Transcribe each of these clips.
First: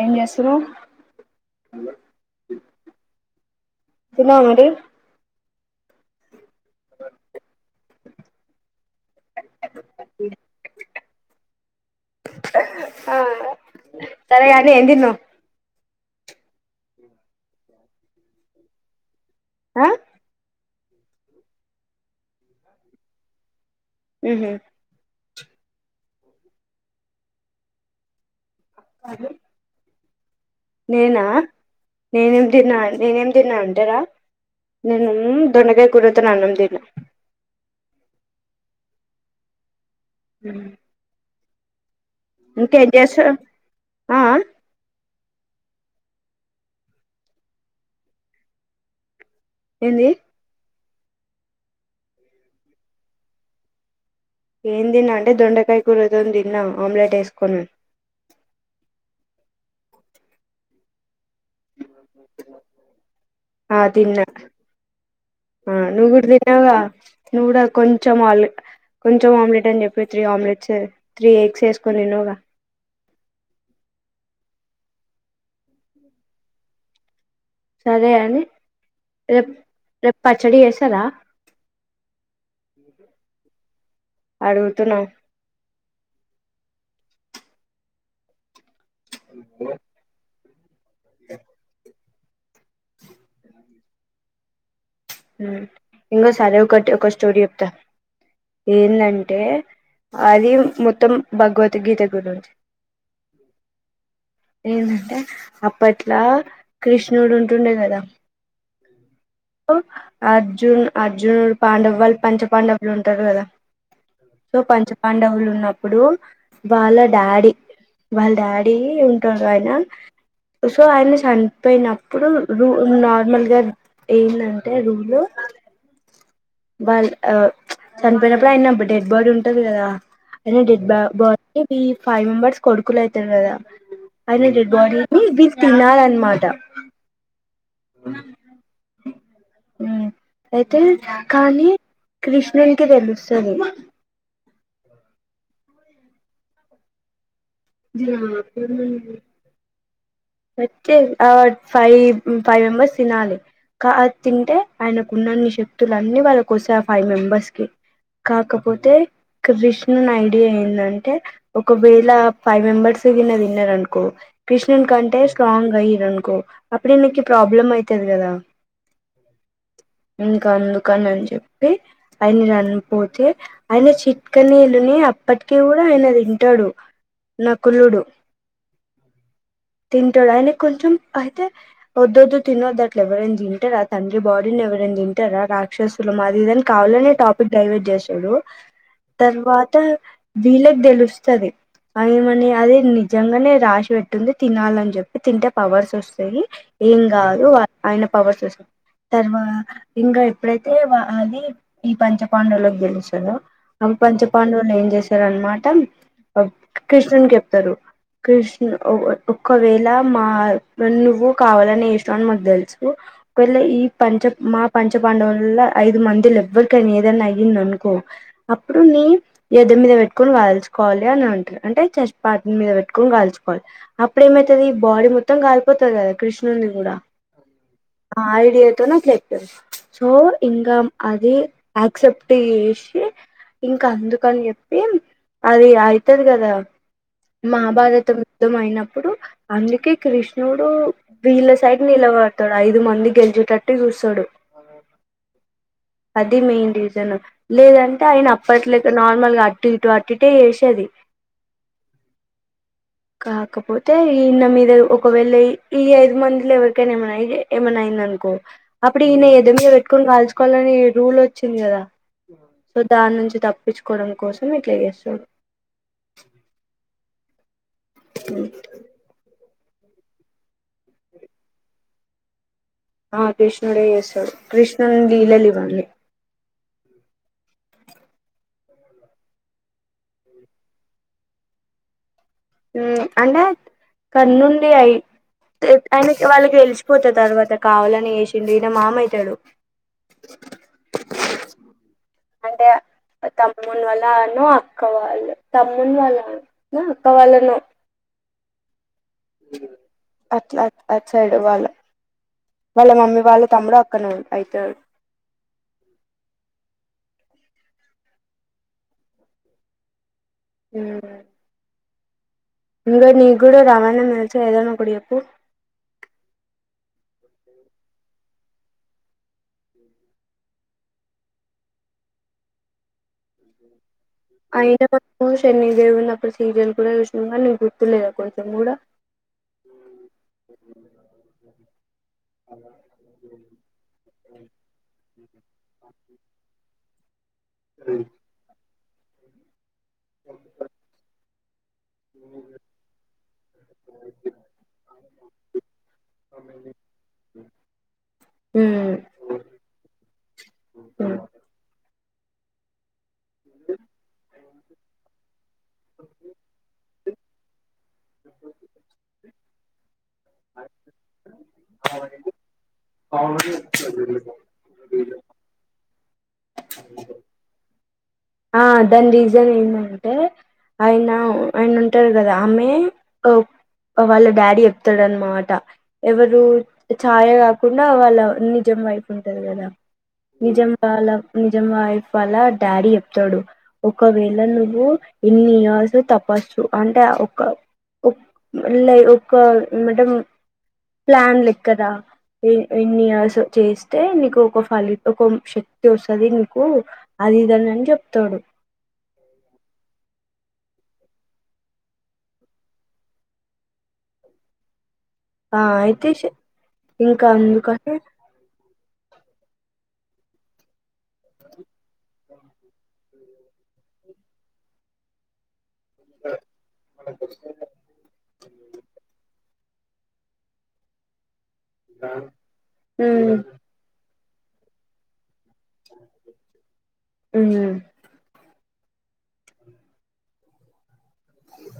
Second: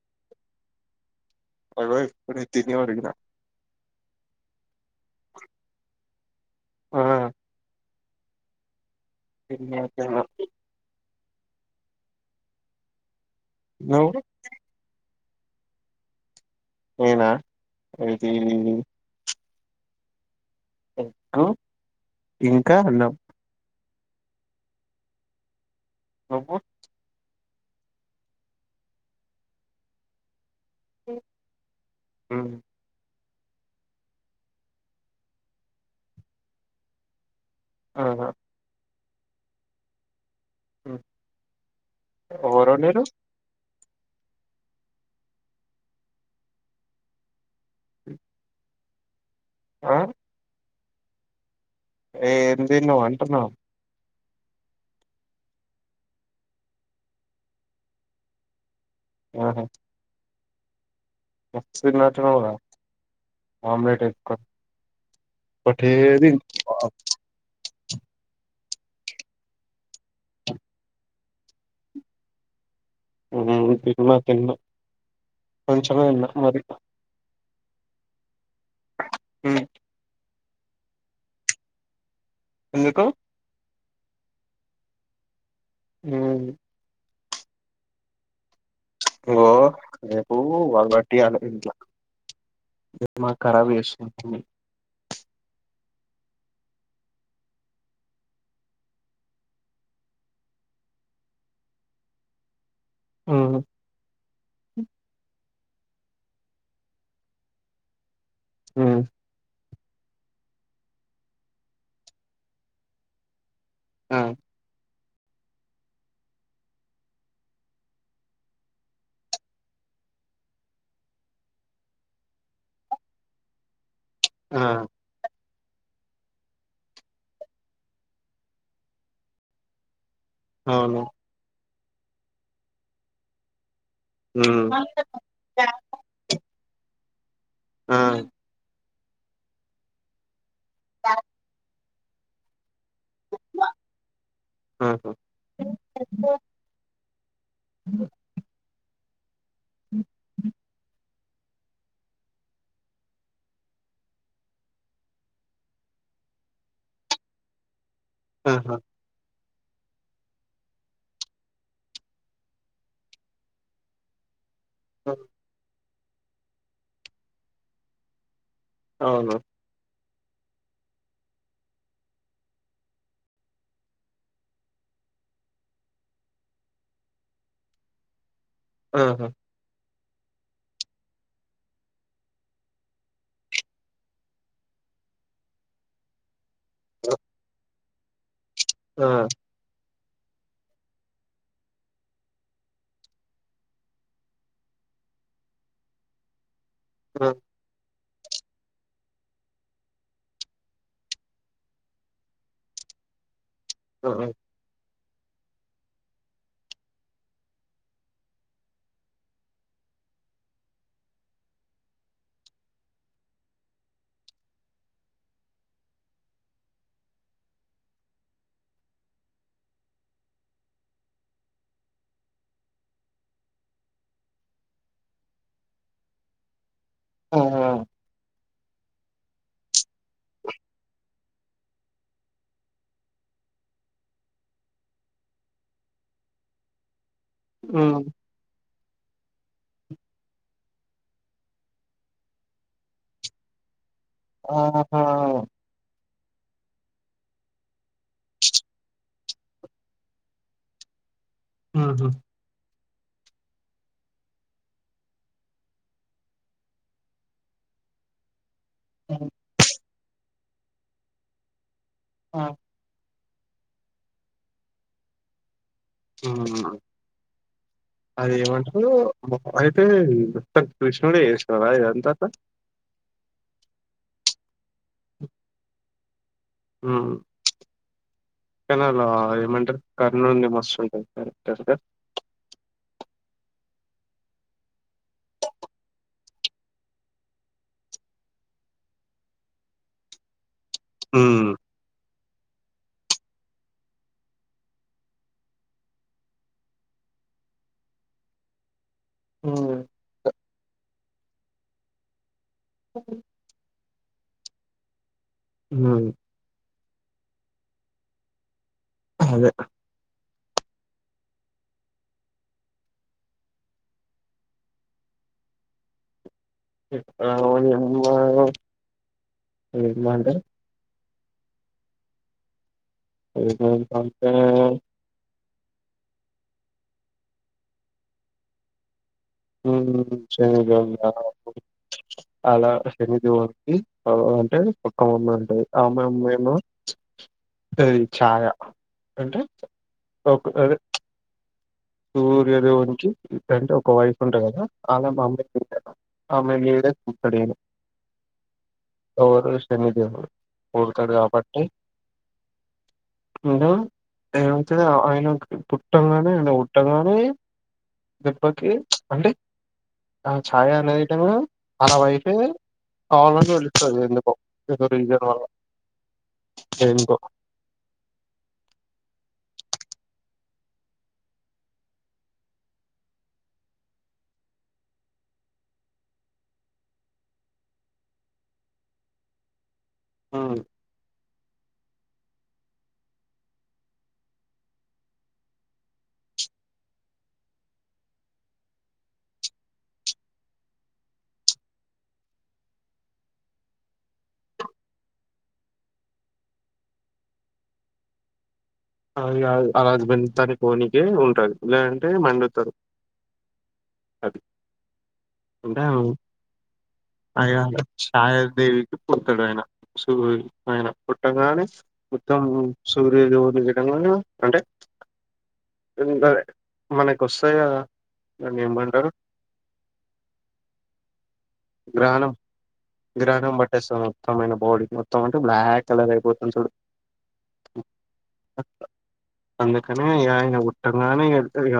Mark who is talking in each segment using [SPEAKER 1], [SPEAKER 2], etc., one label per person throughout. [SPEAKER 1] ఏమ్ జేస్తనోవ
[SPEAKER 2] అగో ఇప్పుడే తిని ఒరిగిన
[SPEAKER 1] తిన్నావా మరి
[SPEAKER 2] ఇ
[SPEAKER 1] ఆ
[SPEAKER 2] నువ్వు
[SPEAKER 1] సరేగా అని ఎంతిన్నావ్
[SPEAKER 2] నేను ఏది
[SPEAKER 1] ఆ
[SPEAKER 2] ఎగ్గు ఇంకా అన్నం
[SPEAKER 1] ఆహ
[SPEAKER 2] నువ్
[SPEAKER 1] అద నేనా నేనేంనేనేమ్
[SPEAKER 2] మ్మ్
[SPEAKER 1] తిన్నాది నా నేనేం తిన్నా అంటేరా నేను దొండగాయ కుడుతాను అన్నం తిన్నా
[SPEAKER 2] ఆహా
[SPEAKER 1] హ్
[SPEAKER 2] ఉమ్. ఎవరో
[SPEAKER 1] ఇంకేం
[SPEAKER 2] మీరు
[SPEAKER 1] చేస్తునావ్ ఏంది
[SPEAKER 2] ఏంది నువ్ అంటున్నావ్
[SPEAKER 1] ఏం తిన్నా అంటే దొండకాయ కూరతోని తిన్నా ఆమ్లెట్ ఏసుకొని
[SPEAKER 2] ఆహా ఎగ్స్ తింటున్నావుగా
[SPEAKER 1] ఆ
[SPEAKER 2] ఆమ్లేట్
[SPEAKER 1] తిన్నా
[SPEAKER 2] ఏసుకొని
[SPEAKER 1] ఆ నువ్వు కూడా
[SPEAKER 2] పటేది
[SPEAKER 1] తిన్నావుగా నువ్వు కూడా కొంచెం ఆల్ కొంచెం ఆమ్లెట్ అని చెప్పి త్రీ ఆమ్లెట్స్ త్రీ ఎగ్స్ వేసుకోని తిన్నవ్ గా
[SPEAKER 2] తిన్నా తిన్నా కొంచమే తిన్న మరి
[SPEAKER 1] సరే గని రేప్
[SPEAKER 2] మ్మ్
[SPEAKER 1] రేప్ పచ్చడి చెస్సారా
[SPEAKER 2] ఎందుకు
[SPEAKER 1] అడుగు తున్నా
[SPEAKER 2] హ్మ్ ఓ ఓ వా వట్టిగన్నది ఇంట్ల మా కరాబ్ చెస్ అ
[SPEAKER 1] ఇంగోసరే ఒకటి ఒక స్టోరీ చెప్తా ఎందంటే అది మొత్తం భగవద్గీత గురించి
[SPEAKER 2] మ్మ్
[SPEAKER 1] ఎందంటే అప్పట్లా కృష్ణుడు ఉంటుండే కదా
[SPEAKER 2] హ్మ్
[SPEAKER 1] అర్జున్ అర్జునుడ్ పాండవ వాళ్ళు పంచ పాండవులు ఉంటారు కదా
[SPEAKER 2] ఆ
[SPEAKER 1] సో పంచ పాండవులు ఉన్నప్పుడు వాళ్ళ డాడీ వాళ్ళ డాడీ ఉంటారు ఆయన సో ఆయన చనిపోయినప్పుడు రూ నార్మల్గా
[SPEAKER 2] ఆ
[SPEAKER 1] ఏందంటే రూలు వాళ్ళు ఆ చనిపోయినప్పుడు ఆయన డెడ్ బాడీ ఉంటది కదా అయిన డెడ్ బా
[SPEAKER 2] అవును
[SPEAKER 1] బ ఇది ఫైవ్ మెంబర్స్ కొడుకులు అయితరు కదా అయిన డెడ్ బాడీని వీళ్
[SPEAKER 2] ఆ
[SPEAKER 1] తినాలనమాట ఉ ఉ అయితే కానీ కృష్ణునికి తెలుస్తుంది
[SPEAKER 2] ఆా
[SPEAKER 1] జ
[SPEAKER 2] హ
[SPEAKER 1] మే ఆ ఫైవ్ ఫైవ్ మెంబెర్స్ తినాలి కా తింటే ఆయనకు ఉన్నన్ని శక్తులు అన్నిీ వాళ్ళకి వస్తాయి ఆ ఫైవ్ మెంబెర్స్ కి
[SPEAKER 2] ఆహా
[SPEAKER 1] కాకపోతే కృష్ణున్ ఐడియా ఏందంటే ఒకవేళ ఫైవ్ మెంబర్స్ విన్న తిన్నారు అనుకో కృష్ణ ట స్ట్లాంగ్ రై అనుకో అప్పుడే నాకి ప్రాబ్లం అవుతది కదా
[SPEAKER 2] అవును
[SPEAKER 1] ఇంకా అందుకని అని చెప్పి ఆయన చనిపోతే ఆయన చిట్టుకనా వెలిని అప్పటిక కూడా ఆయన తింటాడు న కులుడు
[SPEAKER 2] ఆహా
[SPEAKER 1] తింటాడు ఆయన కొంచెం అయితే వద్దుొద్దు తినొద్ద అట్లు ఎవరైనా తింటారా తండ్రి బాడీని ఎవరైనా తింటారా రాక్షసులు మాదినికి కావాలని టాపిక్డైవేట్ చేస్తారు చ
[SPEAKER 2] ఆ
[SPEAKER 1] తర్వాతా వీళ్ళకి తెలుస్తుంది అమని అది నిజంగానే రాసి పెట్టుంది తినాల అని చెప్పి తింటే పవర్స్ వస్తాయి ఏం
[SPEAKER 2] ఆ
[SPEAKER 1] కాదు ఆయన పవర్స్ వస తర్వా ఇంకా ఎప్పుడైతే అది ఈ పంచ పాండవు లోకి గెలుచందో అ పంచ పాండవులు ఏం చేస్తారు అనమాట కృష్ణుడు చెప్తారు కృష్ణ ఒకవేళ మా నువ్వు కావాలనే ఇష్టం అని మాకు తెలుసు ఒకవేళ ఈ పంచ మా పంచ పాండవులో ఐదు మందిలు ఎవ్వరికైనా ఏదనా అయ్యింది అనుకో అప్పుడు నీ ఎద్ద మీద పెట్టుకొని వాల్చుకోవాలి అని అంటారు అంటే చస్పాటి మీద పెట్టుకొని కాల్చుకోవాలి అప్పుడేమైతుది ఈ బాడీ మొత్తం కలిపోతుంది కదా కృష్ణుని కూడా
[SPEAKER 2] ఆ
[SPEAKER 1] ఐడియాతోో నాట్లప్ సో ఇంకా అది యాక్సెప్ట్ చేసి ఇంకా అందుకని చెప్పి అది అవుతుది కదా
[SPEAKER 2] ఉమ్.
[SPEAKER 1] మహాభారత ద్ధ అయిైనడు ఇప్పుడు అందుకే కృష్ణుడు వీళ్ళ సైడ్ నిలబడతాడు ఐదు మంది గెలిచేటట్టు చూస్త
[SPEAKER 2] ఆహా
[SPEAKER 1] అది మెయిన్ రీజన్ లేదంటే ఆయన అప్పట్లోక నార్మల్గా అటు ఇటు అటుటే వసేది
[SPEAKER 2] ఆహా
[SPEAKER 1] కాకపోతే అయితే ఈ ఇన్న మీద ఒకవేళ ఈ ఐదు మందిలో ఎవరికైనా ఏమై ఏమనా అయింద అనుకో
[SPEAKER 2] ఉమ్.
[SPEAKER 1] అప్పుడన్న ఎదుమే ఇప్పుని కాల్చుకోవాలని రూల్ వచ్చింది కదా సో దాని నుంచి తప్పించుకోవడం కోసం ఇట్లా చేస్తాడు
[SPEAKER 2] ఆహా అది ఏమంటారు అయితే మొత్తం కృష్ణుడే చేసింనాడా ఇదంతా
[SPEAKER 1] ఆ కృష్ణుడే చేస్తాడు కృష్ణ లీలలు ఇవన్నీ
[SPEAKER 2] హమ్ కనాలో ఏమంటారు కర్నుండి నీ మస్తుం టాంది కరెక్ట
[SPEAKER 1] అంటే కన్నుండి అయి ఆయన వాళ్ళకి తే లిచిపోతా తర్వాత కావాలని వసిండు ఈయన మామ అవుతాడు
[SPEAKER 2] హమ్
[SPEAKER 1] అంటే తమ్ముని వాల్ల అను అక్క వాళ్ళు తమ్ముని వాళ్ళ అక్క వాళ్ళను
[SPEAKER 2] ఉమ్.
[SPEAKER 1] అట్లా అ సైడు వాళ్ళ వాళ్ళ మమ్మీ వాళ్ళ తమ్ముడు అక్క అయితడు
[SPEAKER 2] ఉమ్. అదే
[SPEAKER 1] హమ్ ఇంకా నీకు కూడా రామాయణం నుంచి ఏదనా ఒకటి చెప్పు
[SPEAKER 2] రావణుని అమ్మా మంట అ మంట
[SPEAKER 1] చెన్నీ దేవి ఉన్నప్పుడు సీరియల్ కూడా చూసినామం కానీ నీకు గుర్తులేద కొంచెం కూడా
[SPEAKER 2] శని దే అలా శనిదేవానికి అంటే పక్క అమ్మ ఉంటాంది ఆ అమ్మా అమ్మేము అది చాయా ఏంటి ఓకే సూర్యదేవునికింటే ఒక వైఫ్ ఉంటే కదా ఆమె అమ్మయిడు అమ్మాయి పూడేతాడున ఎవరు శని దేవుడు పడుతాడు
[SPEAKER 1] ఉమ్
[SPEAKER 2] కాబట్టి అయ్యొ ఏంటిది పూట్టిగా అయన పుట్టంగానే పుట్టి అని దెబ్బకి అంటే ఆ చాయ అనేది అనెడి అ వైఫే కావాల వెల్లి అదే ఎందుకో రీసన్ వల్ల దేనికో
[SPEAKER 1] ఆ దాని రీజన్ ఏంటంటే ఆయన ఆయన ఉంటారు కదా ఆమె వాళ్ళ డాడీ చెప్తాడు అన్నమాట ఎవరు ఛాయ కాకుండా వాళ్ళ నిజం వైపు ఉంటంది కదా
[SPEAKER 2] హ్మ్.
[SPEAKER 1] నిజం వాళ్ళ నిజాం వైఫ్ వల్ల డాడీ చెప్తాడు ఒకవేళ నువ్వు ఎన్ని ఇయర్స్ తపస్సు అంటే ఒక ఒక ఏంట ప్లాన్ లెక్కద ఎన్ని ఇయర్స్ చేస్తే నీకు ఒక ఫలిత ఒక శక్తి వస్తుంది నీకు అది ఇదాని అని చెప్ చెప్తాడు
[SPEAKER 2] అది కాదు అలాజ్ బెంతని పోనికే ఉంటుంది లేదంటే మండుతారు అది
[SPEAKER 1] ఆ
[SPEAKER 2] అంటే
[SPEAKER 1] అయితే ఇంకా అందుకే
[SPEAKER 2] తాడు ఆయన సూ ఆయన కోటగానే ఉత్తమ సూర్యోదేవులు ఎవరు అంటే మనకు వస్తాయా గదా దాన్ని ఏమ్మంటారు గ్రహణం
[SPEAKER 1] ఉమ్
[SPEAKER 2] గ్రహణం బట్టేస్తా మొత్తమైన బాడీ మొత్తం బ్లాక్ కలర్ అయిపోతమ్ చుడు
[SPEAKER 1] ఉమ్
[SPEAKER 2] అందుకని ఇ ఆయన కుట్టగానే ఇ ఇక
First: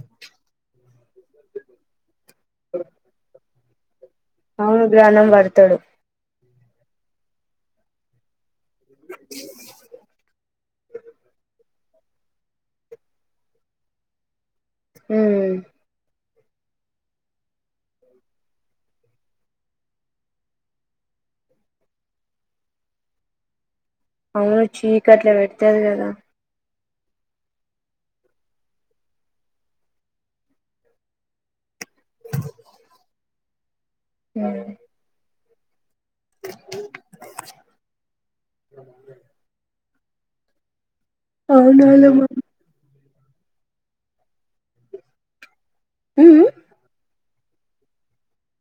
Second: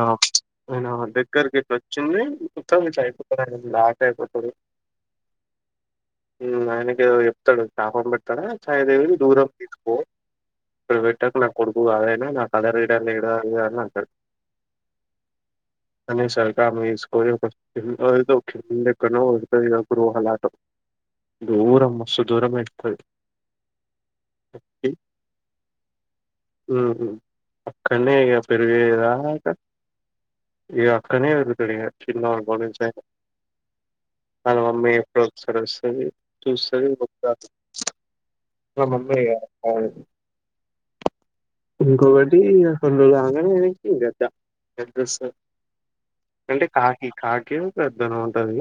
[SPEAKER 2] ఆయన దగ్గర గట్ వచ్చింది కుత్త చాయి కు బ్లాక్
[SPEAKER 1] అవును గ్రహణం బర్తడు
[SPEAKER 2] ఆయనకి ఏవో చెప్తడు శాపం పెట్టాడు దేవుని దూరం తీసుకు ప్రైవేట్ నాకు కొడుకు కావదైనా నా కదర్ రడర్ లేడ అని అంటడు
[SPEAKER 1] ఊ
[SPEAKER 2] సక మకో గ హలా.. [unintelligible] ఉంది ఎక్కడున్నావ్ ఉంటది వాళ్ళ ఆటో దూరం మస్తు దూరం అయితది
[SPEAKER 1] అవును చీకట్లా పెడతది గదా
[SPEAKER 2] ఉ అక్కనే ఇగ పెరివేదాక ఇగ అక్కనే పెరుగుతడు ఇగ చిల్ బ స [unintelligible] అలో
[SPEAKER 1] ఉమ్
[SPEAKER 2] అమ్మ ఎప్పుడు సరస్ సే మి చూస్తుంది మా మమ్మి యే గ
[SPEAKER 1] అవునాలమ్మ
[SPEAKER 2] ఇంకోకటి కొన్ని రోజులుగా అ ఎనికిదాడ [unintelligible]
[SPEAKER 1] ఉమ్
[SPEAKER 2] అంటే కాకి కాకే గద్దనో ఉంటదిగ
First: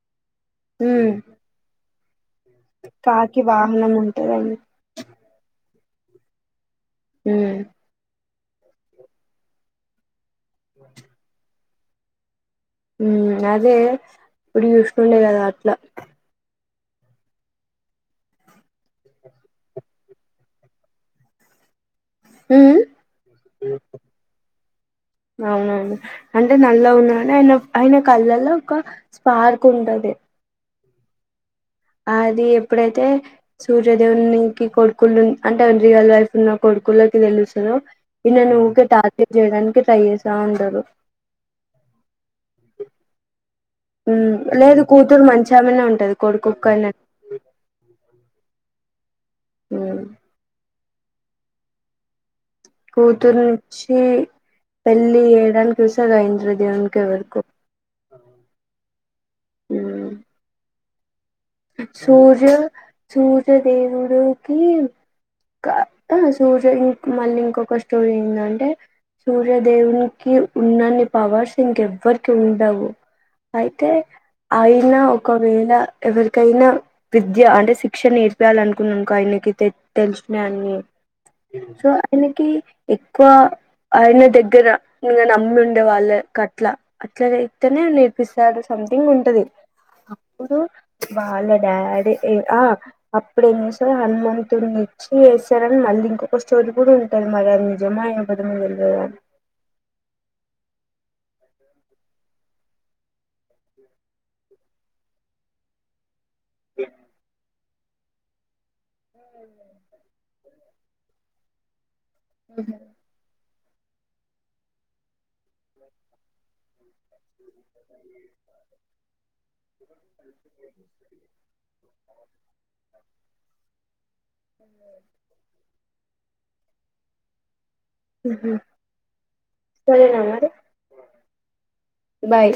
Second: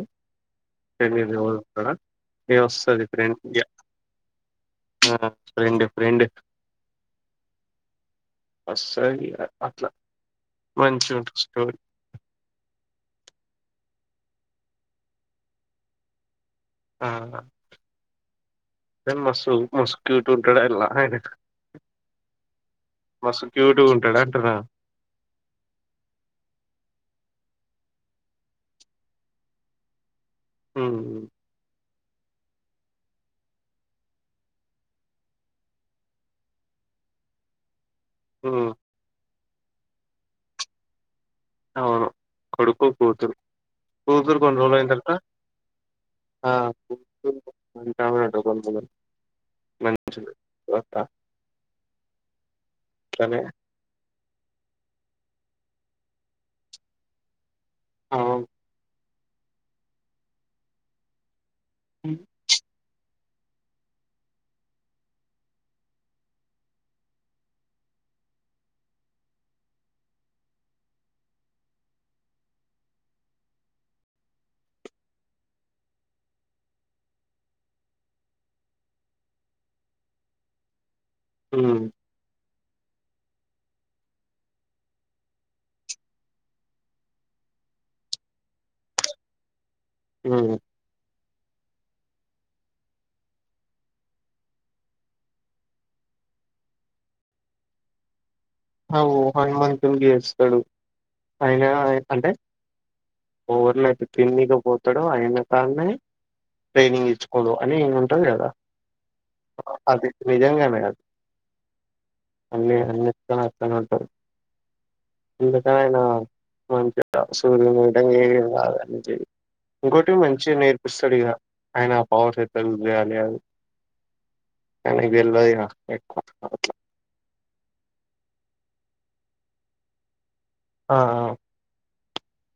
[SPEAKER 1] ఉమ్
[SPEAKER 2] తెలియదు ఎవరోస్తరో
[SPEAKER 1] కాకి వాహనం ఉంటదండి
[SPEAKER 2] ఫ్రెండ్ ఫ్రెండ్
[SPEAKER 1] ఊ
[SPEAKER 2] వస్తది ఇక అట్లా మంచి ఉంటది స్టోరీ
[SPEAKER 1] ఉ అదే ఇప్పుడు చూస్తుండే కదా అట్లా
[SPEAKER 2] ఆ మ మసుక్్యూట్ూంటడ ఎలా అయి ఉంటాడు అంటున్నా
[SPEAKER 1] అవునవును అంటే నల ఉన్నాడి ఆయన ఆయన కళ్ళలో ఒక స్పార్క్ ఉంటది
[SPEAKER 2] హ
[SPEAKER 1] అది ఎప్పుడైతే సూర్యదేవునికి కొడుకులు అంటే రియల్ వైఫ్ ఉన్న కొడుకుల్లోకి తెలుస్తుందో ఇ
[SPEAKER 2] ఉమ్,
[SPEAKER 1] ననుఊకే తాతి చేయడానికి ట్రైసా అందరూ
[SPEAKER 2] అవును కొడుకో పోతు
[SPEAKER 1] లేదు కూతురు మంచిామనే ఉంటది కొడుకుక్కనే
[SPEAKER 2] మడి మంచి బ
[SPEAKER 1] కూతురు నుచ్చి పెళ్లి ఏ రాలు కూసాగాయంద్రదివకవరకు
[SPEAKER 2] ఆ
[SPEAKER 1] అ అ
[SPEAKER 2] ఊ
[SPEAKER 1] సూర్య సూర్యదేవుడుకి సూర్యం మళ్ళీ ఇంకొక స్టోరీ ఏంటంటే సూర్యదేవునికి ఉన్నన్ని పవర్స్ ఇంకెవ్వరికి ఉండవు అయితే అయినా ఒకవేళ ఎవరి ఎకైనా విద్య అంటే శిక్ష నేర్పయాలి అనుకున్నానుకో ఆయనకి తె తెలిసినయన్ని సో
[SPEAKER 2] ఊ
[SPEAKER 1] అనకి ఎక్కువ ఆయన దగ్గర నమ్మి ఉండే వాళ్ళకి అట్లా అట్ల అైతేనే నేర్పిస్తారు సొమెథింగ్ ఉంటది
[SPEAKER 2] ఆ
[SPEAKER 1] అప్పుడు వాళ్ళ డాడీ ఆ అప్పుడుేం చేసారు హనుమంతుడిని ఇచ్చి వసారని మళ్ళీ ఇంకొక స్టోర కూడా ఉంటారు మరి నిజమా
[SPEAKER 2] అ హనుమతులుగిస్తడు అయిన అంటే ఓరినైతే పిన్నిగా పోతాడుో అయిన కానే ట్రైనింగ్ ఇచ్చకదు అని ఎ జదా అది నిజంగానే అది అన్ని అన్ని తట అందుకని ఆయన మంచిగా సూర్యయట ఏ ఇంకోొటి మంచిగా నేర్పిస్తాడు ఇక ఆయన ఆ పవర్స్తలు చేయాలి అది కానీ వెల్దు ఇ ఎక్కువ అ
[SPEAKER 1] హ సరనా మరి
[SPEAKER 2] ఆ
[SPEAKER 1] బాయ్